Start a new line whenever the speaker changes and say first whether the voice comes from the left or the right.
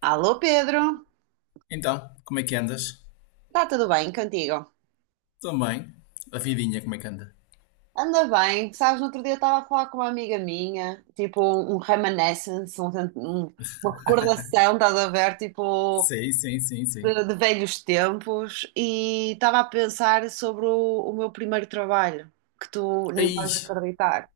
right: Alô Pedro,
left: Então, como é que andas?
right: está tudo bem contigo?
left: Também. A vidinha, como é que anda?
right: Anda bem, sabes, no outro dia estava a falar com uma amiga minha, tipo um reminiscence, um- uma recordação, estás a ver, tipo
left: Sim, sim, sim, sim.
right: de velhos tempos e estava a pensar sobre o meu primeiro trabalho, que tu nem
left: Aí,
right: vais acreditar.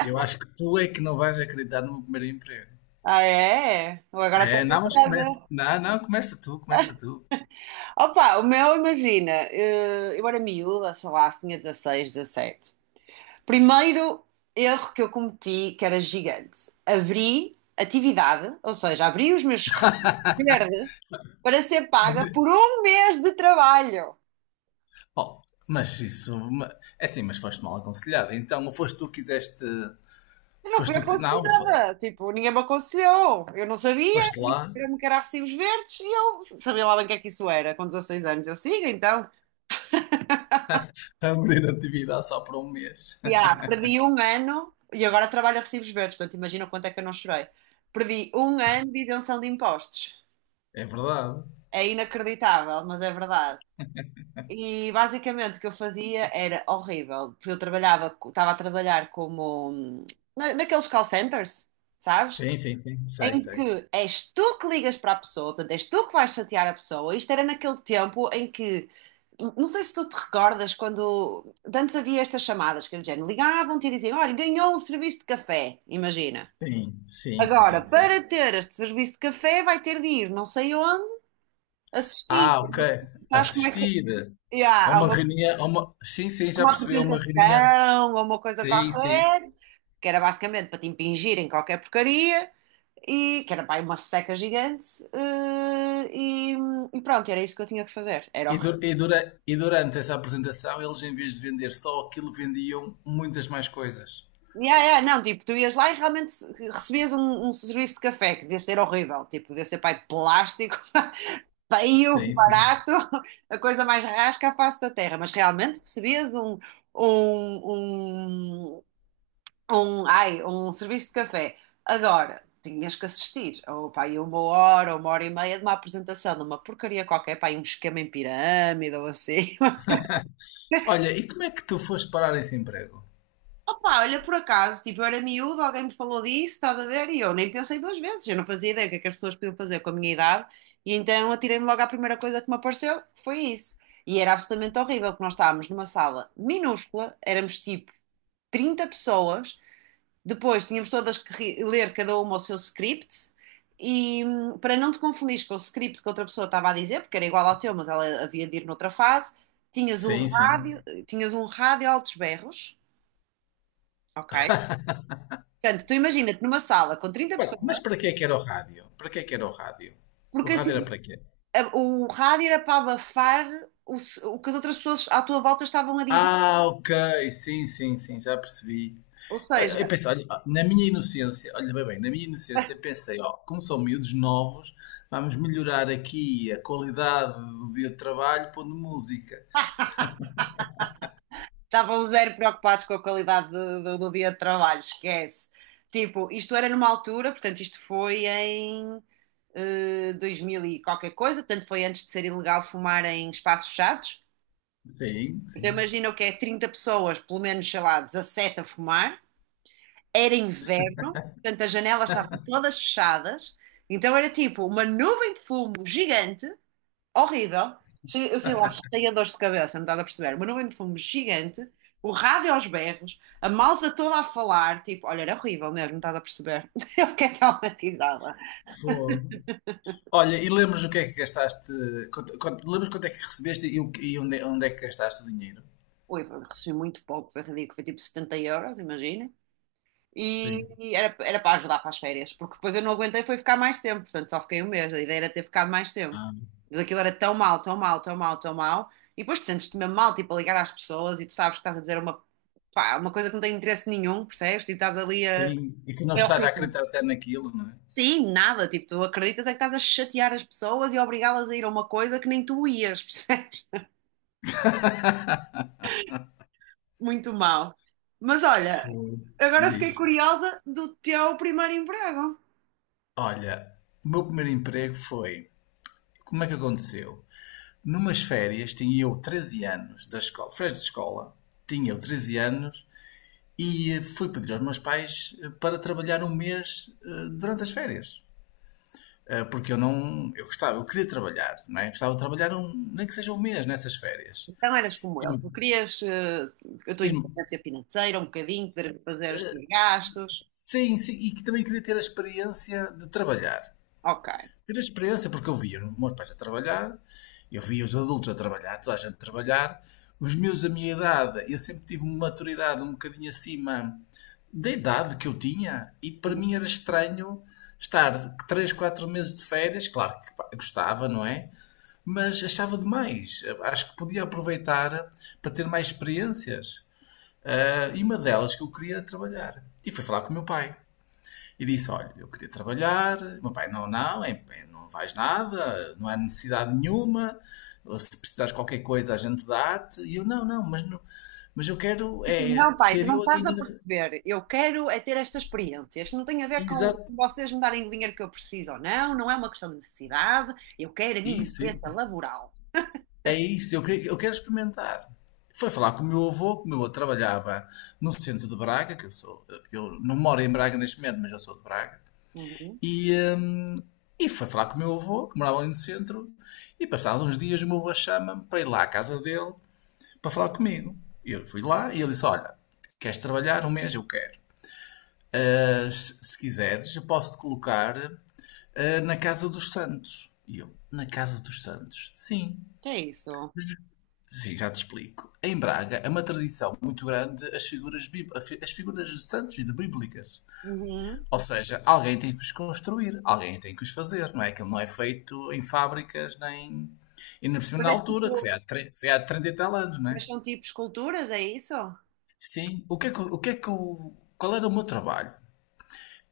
left: eu acho que tu é que não vais acreditar no meu primeiro emprego.
right: Ah é? Eu agora estou
left: É, não, mas começa.
right: curiosa.
left: Não, não, começa tu, começa tu.
right: Opa, o meu, imagina, eu era miúda, sei lá, se tinha 16, 17. Primeiro erro que eu cometi, que era gigante. Abri atividade, ou seja, abri os meus verdes para ser paga por um mês de trabalho.
left: Oh, mas isso. É assim, mas foste mal aconselhado. Então, ou foste tu que quiseste.
right: Eu não fui
left: Foste tu que. Não,
right: aconselhada, tipo, ninguém me aconselhou. Eu não sabia,
left: foste lá
right: eu me queria recibos verdes e eu sabia lá bem o que é que isso era. Com 16 anos eu sigo, então,
left: a abrir atividade só para um mês.
right: e, perdi um ano e agora trabalho a recibos verdes, portanto, imagina o quanto é que eu não chorei. Perdi um ano de isenção de impostos.
left: É verdade.
right: É inacreditável, mas é verdade. E basicamente o que eu fazia era horrível, porque eu trabalhava, estava a trabalhar como naqueles call centers, sabes?
left: Sim, sim, sim. Sei,
right: Em
left: sei.
right: que és tu que ligas para a pessoa, portanto, és tu que vais chatear a pessoa. Isto era naquele tempo em que, não sei se tu te recordas, quando de antes havia estas chamadas, que era do género, ligavam-te e diziam, olha, ganhou um serviço de café, imagina.
left: Sim, sim,
right: Agora,
left: sim, sim.
right: para ter este serviço de café, vai ter de ir não sei onde, assistir.
left: Ah, ok.
right: Sabes como é que.
left: Assistir a
right: Yeah, há
left: uma
right: uma
left: reunião, a uma, sim, sim, já
right: uma
left: percebi, a uma reunião.
right: apresentação ou uma coisa
left: Sim, sim.
right: qualquer, que era basicamente para te impingirem qualquer porcaria, e que era pá, uma seca gigante, eh, e, e pronto, era isso que eu tinha que fazer. Era
left: E, du-
right: horrível.
left: e dura- e durante essa apresentação, eles, em vez de vender só aquilo, vendiam muitas mais coisas.
right: Yeah, yeah, não, tipo, tu ias lá e realmente recebias um, um serviço de café que devia ser horrível, tipo, devia ser pá, de plástico, feio,
left: Sim, sim.
right: barato, a coisa mais rasca à face da terra, mas realmente recebias um, um, um serviço de café. Agora, tinhas que assistir ou pá, aí uma hora ou uma hora e meia de uma apresentação de uma porcaria qualquer, pá, aí um esquema em pirâmide ou assim.
left: Olha, e como é que tu foste parar esse emprego?
right: Opa, olha, por acaso, tipo, eu era miúdo, alguém me falou disso, estás a ver? E eu nem pensei duas vezes, eu não fazia ideia o que é que as pessoas podiam fazer com a minha idade, e então atirei-me logo à primeira coisa que me apareceu, foi isso. E era absolutamente horrível, porque nós estávamos numa sala minúscula, éramos tipo 30 pessoas. Depois tínhamos todas que ler cada uma o seu script e para não te confundir com o script que outra pessoa estava a dizer, porque era igual ao teu, mas ela havia de ir noutra fase, tinhas um
left: Sim, sim.
right: tinhas um rádio a altos berros, ok? Portanto, tu imagina-te numa sala com 30
left: Mas
right: pessoas,
left: para que é que era o rádio? Para que é que era o rádio? O
right: porque
left: rádio era
right: assim,
left: para quê?
right: o rádio era para abafar o que as outras pessoas à tua volta estavam a dizer,
left: Ah, ok, sim, sim, sim, já percebi.
right: ou
left: Eu
right: seja,
left: pensei, olha, na minha inocência, olha bem, na minha inocência pensei, ó, como são miúdos novos, vamos melhorar aqui a qualidade do dia de trabalho pondo música.
right: estavam zero preocupados com a qualidade do dia de trabalho, esquece. Tipo, isto era numa altura, portanto, isto foi em 2000 e qualquer coisa, portanto, foi antes de ser ilegal fumar em espaços fechados.
left: Sim,
right: Então,
left: sim.
right: imagina o que é 30 pessoas, pelo menos, sei lá, 17 a fumar. Era inverno, portanto, as janelas estavam todas fechadas. Então, era tipo uma nuvem de fumo gigante. Horrível. Eu sei lá, cheia de dores de cabeça, não estás a perceber? Uma nuvem de fumo gigante, o rádio aos berros, a malta toda a falar, tipo, olha, era horrível mesmo, não estás a perceber? Eu fiquei traumatizada.
left: Fogo. Olha, e lembras o que é que gastaste? Lembras quanto é que recebeste e onde é que gastaste o dinheiro?
right: Ui, recebi muito pouco, foi ridículo, foi tipo 70 euros, imagina. E
left: Sim.
right: era para ajudar para as férias, porque depois eu não aguentei, foi ficar mais tempo, portanto só fiquei um mês. A ideia era ter ficado mais tempo.
left: Ah,
right: Mas aquilo era tão mal, tão mal, tão mal, tão mal. E depois tu sentes-te mesmo mal, tipo, a ligar às pessoas e tu sabes que estás a dizer pá, uma coisa que não tem interesse nenhum, percebes? Tipo, estás ali a.
left: sim. E que não
right: É
left: estás a
right: horrível.
left: acreditar até naquilo, não é?
right: Sim, nada, tipo, tu acreditas é que estás a chatear as pessoas e a obrigá-las a ir a uma coisa que nem tu ias, percebes? Muito mal. Mas olha,
left: Foi.
right: agora fiquei
left: Diz.
right: curiosa do teu primeiro emprego.
left: Olha, o meu primeiro emprego foi. Como é que aconteceu? Numas férias, tinha eu 13 anos, da escola, férias de escola, tinha eu 13 anos e fui pedir aos meus pais para trabalhar um mês durante as férias. Porque eu não, eu gostava, eu queria trabalhar, não é? Gostava de trabalhar um, nem que seja um mês nessas férias.
right: Então eras como
left: E,
right: eu, tu querias a tua
left: e-
right: independência financeira, um bocadinho, poder fazer os teus gastos.
left: sim, sim, e que também queria ter a experiência de trabalhar.
right: Ok.
left: Tive a experiência porque eu via os meus pais a trabalhar, eu via os adultos a trabalhar, toda a gente a trabalhar, os meus a minha idade, eu sempre tive uma maturidade um bocadinho acima da idade que eu tinha e para mim era estranho estar 3 4 meses de férias, claro que pá, gostava, não é? Mas achava demais, acho que podia aproveitar para ter mais experiências. Ah, e uma delas que eu queria era trabalhar. E fui falar com o meu pai. E disse: olha, eu queria trabalhar. Meu pai: não, não, é, não vais nada, não há necessidade nenhuma. Se precisares de qualquer coisa, a gente dá-te. E eu: não, não, mas, não, mas eu quero
right: E tu,
left: é,
right: não, pai, tu
left: ser
right: não
left: eu a
right: estás a
left: ganhar.
right: perceber. Eu quero é ter esta experiência. Isto não tem a ver com
left: Exato,
right: vocês me darem o dinheiro que eu preciso ou não, não é uma questão de necessidade. Eu quero a minha
left: isso,
right: experiência
left: isso.
right: laboral.
left: É isso, eu quero experimentar. Foi falar com o meu avô, que o meu avô trabalhava no centro de Braga, que eu sou, eu não moro em Braga neste momento, mas eu sou de Braga.
right: Uhum.
left: E, hum, e foi falar com o meu avô, que morava ali no centro, e passados uns dias o meu avô chama-me para ir lá à casa dele para falar comigo. E eu fui lá e ele disse: olha, queres trabalhar um mês? Eu quero. Ah, se quiseres, eu posso te colocar na Casa dos Santos. E eu: na Casa dos Santos? Sim.
right: Que é isso?
left: Mas- Sim, já te explico. Em Braga é uma tradição muito grande as figuras, as figuras de santos e de bíblicas.
right: Uhum.
left: Ou seja, alguém tem que os construir, alguém tem que os fazer, não é? Aquilo não é feito em fábricas nem. E na cima
right: Mas
left: na
right: é
left: altura, que foi
right: tipo,
left: há, tre- foi há 30 e tal anos, não é?
right: mas são tipo esculturas, é isso?
left: Sim. O que é que, o que é que o- Qual era o meu trabalho?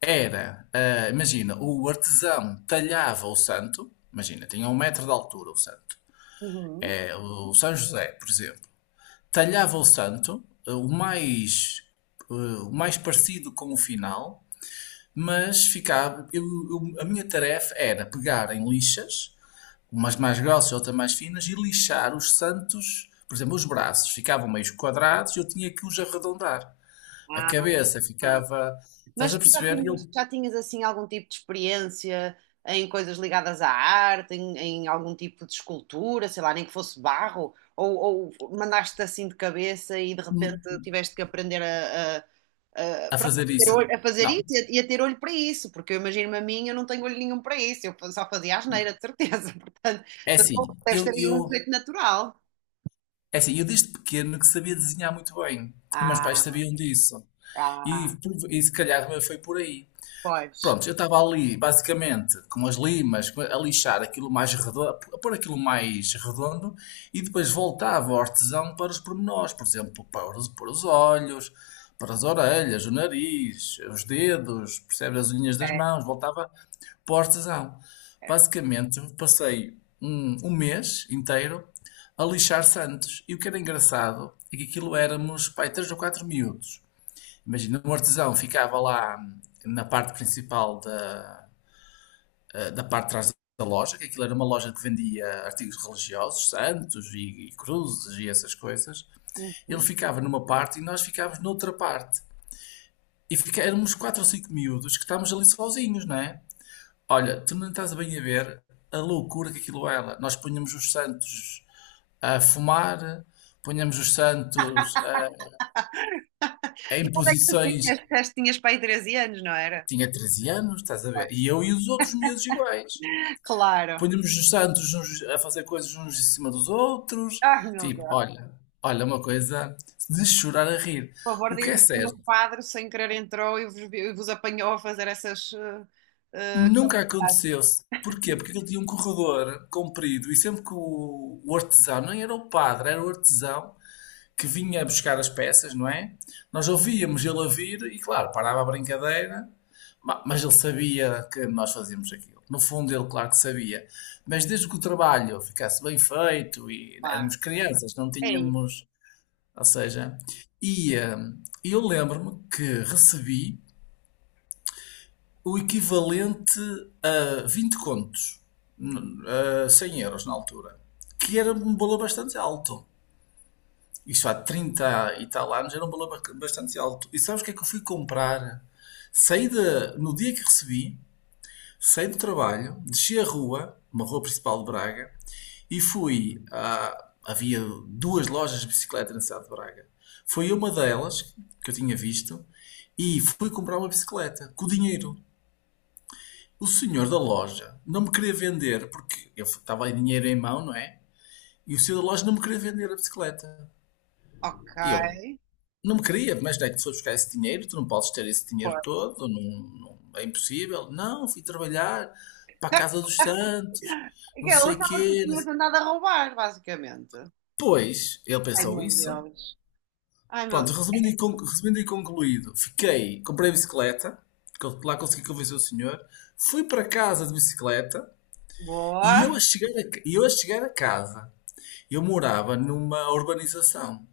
left: Era, imagina, o artesão talhava o santo, imagina, tinha um metro de altura o santo.
right: Uhum.
left: É, o São José, por exemplo, talhava o santo, ah, o mais parecido com o final, mas ficava. A minha tarefa era pegar em lixas, umas mais grossas e outras mais finas, e lixar os santos. Por exemplo, os braços ficavam meio quadrados e eu tinha que os arredondar. A cabeça
right: Ah.
left: ficava.
right: Mas
left: Estás a
right: tu já
left: perceber?
right: tinhas,
left: Eu
right: já tinhas, assim algum tipo de experiência em coisas ligadas à arte, em algum tipo de escultura, sei lá, nem que fosse barro, ou mandaste assim de cabeça e de repente
left: hum,
right: tiveste que aprender
left: a
right: pronto,
left: fazer
right: a ter
left: isso.
right: a fazer
left: Não,
right: isso e a ter olho para isso, porque eu imagino-me a mim, eu não tenho olho nenhum para isso, eu só fazia asneira, de certeza, portanto,
left: é
right: portanto,
left: assim.
right: deves ter aí um jeito natural.
left: É assim, eu desde pequeno que sabia desenhar muito bem. E meus pais
right: Ah,
left: sabiam disso.
right: ah,
left: E se calhar foi por aí.
right: pois.
left: Pronto, eu estava ali, basicamente, com as limas, a lixar aquilo mais redondo, a pôr aquilo mais redondo e depois voltava ao artesão para os pormenores, por exemplo, para os, olhos, para as orelhas, o nariz, os dedos, percebe as unhas das
right: É.
left: mãos, voltava para o artesão. Basicamente, passei um mês inteiro a lixar santos. E o que era engraçado é que aquilo éramos, pai, três ou quatro miúdos. Imagina, um artesão ficava lá na parte principal da parte de trás da loja, que aquilo era uma loja que vendia artigos religiosos, santos e cruzes e essas coisas. Ele
right: Uhum.
left: ficava numa parte e nós ficávamos noutra parte. E fica, éramos quatro ou cinco miúdos que estávamos ali sozinhos, não é? Olha, tu não estás bem a ver a loucura que aquilo era. Nós punhamos os santos a fumar, punhamos os santos a,
right: Que
left: em
right: idade é que tu
left: posições.
right: tinhas? Disseste que tinhas pai 13 anos, não era?
left: Tinha 13 anos, estás a
right: Vai.
left: ver? E eu e os outros miúdos iguais.
right: Claro.
left: Punhamos os santos uns a fazer coisas uns em cima dos outros.
right: Ai, meu
left: Tipo,
right: Deus.
left: olha, uma coisa de chorar a rir.
right: Por favor,
left: O que é
right: diz-me que
left: certo,
right: nenhum padre sem querer entrou e vos apanhou a fazer essas. Eh,
left: nunca aconteceu-se. Porquê? Porque ele tinha um corredor comprido e sempre que o artesão, nem era o padre, era o artesão, que vinha buscar as peças, não é? Nós ouvíamos ele a vir e, claro, parava a brincadeira, mas ele sabia que nós fazíamos aquilo. No fundo, ele, claro que sabia. Mas desde que o trabalho ficasse bem feito e
right: Claro.
left: éramos crianças, não
right: É isso.
left: tínhamos. Ou seja, eu lembro-me que recebi o equivalente a 20 contos, n- a 100 euros na altura, que era um valor bastante alto. Isso há 30 e tal anos, era um valor bastante alto. E sabes o que é que eu fui comprar? Saí da, no dia que recebi, saí do trabalho, desci a rua, uma rua principal de Braga, e fui a, havia duas lojas de bicicleta na cidade de Braga. Foi uma delas que eu tinha visto e fui comprar uma bicicleta com o dinheiro. O senhor da loja não me queria vender porque eu estava em dinheiro em mão, não é? E o senhor da loja não me queria vender a bicicleta. E eu,
right: Ok.
left: não me queria, mas daí tu foi buscar esse dinheiro, tu não podes ter esse dinheiro
right: Pô.
left: todo, não, é impossível. Não, fui trabalhar para a Casa dos Santos, não
right: Ele
left: sei o
right: achava que
left: quê. Não
right: tinha
left: sei-
right: tentado a roubar, basicamente.
left: Pois, ele
right: Ai,
left: pensou
right: meu
left: isso.
right: Deus. Ai, meu
left: Pronto,
right: Deus.
left: resumindo e concluído, fiquei, comprei a bicicleta, lá consegui convencer o senhor, fui para casa de bicicleta e eu a
right: Boa.
left: chegar a, ca- e eu a chegar a casa, eu morava numa urbanização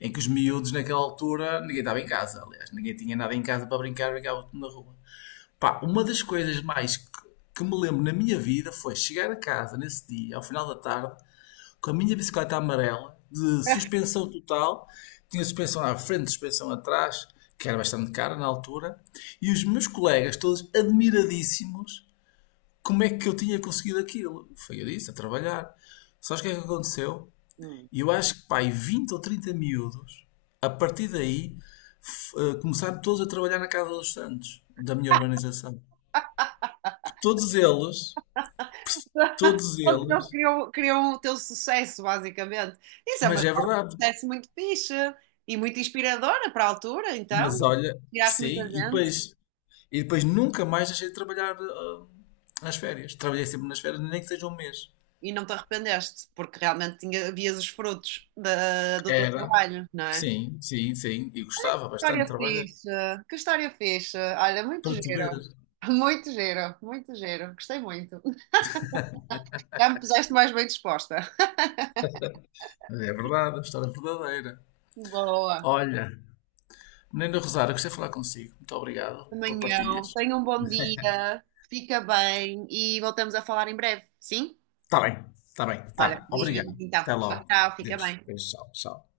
left: em que os miúdos naquela altura ninguém estava em casa, aliás, ninguém tinha nada em casa para brincar, brincava tudo na rua. Pá, uma das coisas mais que me lembro na minha vida foi chegar a casa nesse dia, ao final da tarde, com a minha bicicleta amarela, de suspensão total, tinha suspensão à frente, suspensão atrás, que era bastante cara na altura, e os meus colegas todos admiradíssimos como é que eu tinha conseguido aquilo. Foi eu disse, a trabalhar. Sabes o que é que aconteceu?
right: Hum.
left: E eu acho que, pai, 20 ou 30 miúdos, a partir daí, começaram todos a trabalhar na Casa dos Santos, da minha urbanização. Todos eles, todos
right: Todos eles
left: eles,
right: queriam, queriam o teu sucesso, basicamente. Isso é uma
left: mas é verdade.
right: sucesso muito fixe e muito inspiradora para a altura, então.
left: Mas olha,
right: Tiraste muita
left: sim, e
right: gente,
left: depois, e depois nunca mais deixei de trabalhar nas férias. Trabalhei sempre nas férias, nem que seja um mês.
right: e não te arrependeste, porque realmente tinha, vias os frutos do teu
left: Era,
right: trabalho, não é? Que
left: sim, sim, sim, e gostava bastante de
right: história
left: trabalhar.
right: fixe, que história fixe. Olha, muito
left: Para tu ver,
right: giro, muito giro, muito giro. Gostei muito. Já me puseste mais bem disposta.
left: é verdade, a história é verdadeira.
right: Boa.
left: Olha, Nena Rosário, gostei de falar consigo. Muito obrigado por
right: Amanhã,
left: partilhas.
right: tenha um bom dia, fica bem e voltamos a falar em breve, sim?
left: Está bem, está bem,
right: Olha,
left: está.
right: beijinhos
left: Obrigado.
right: então.
left: Até
right: Tchau,
left: logo.
right: tchau, fica
left: Deus,
right: bem.
left: Deus, tchau, tchau.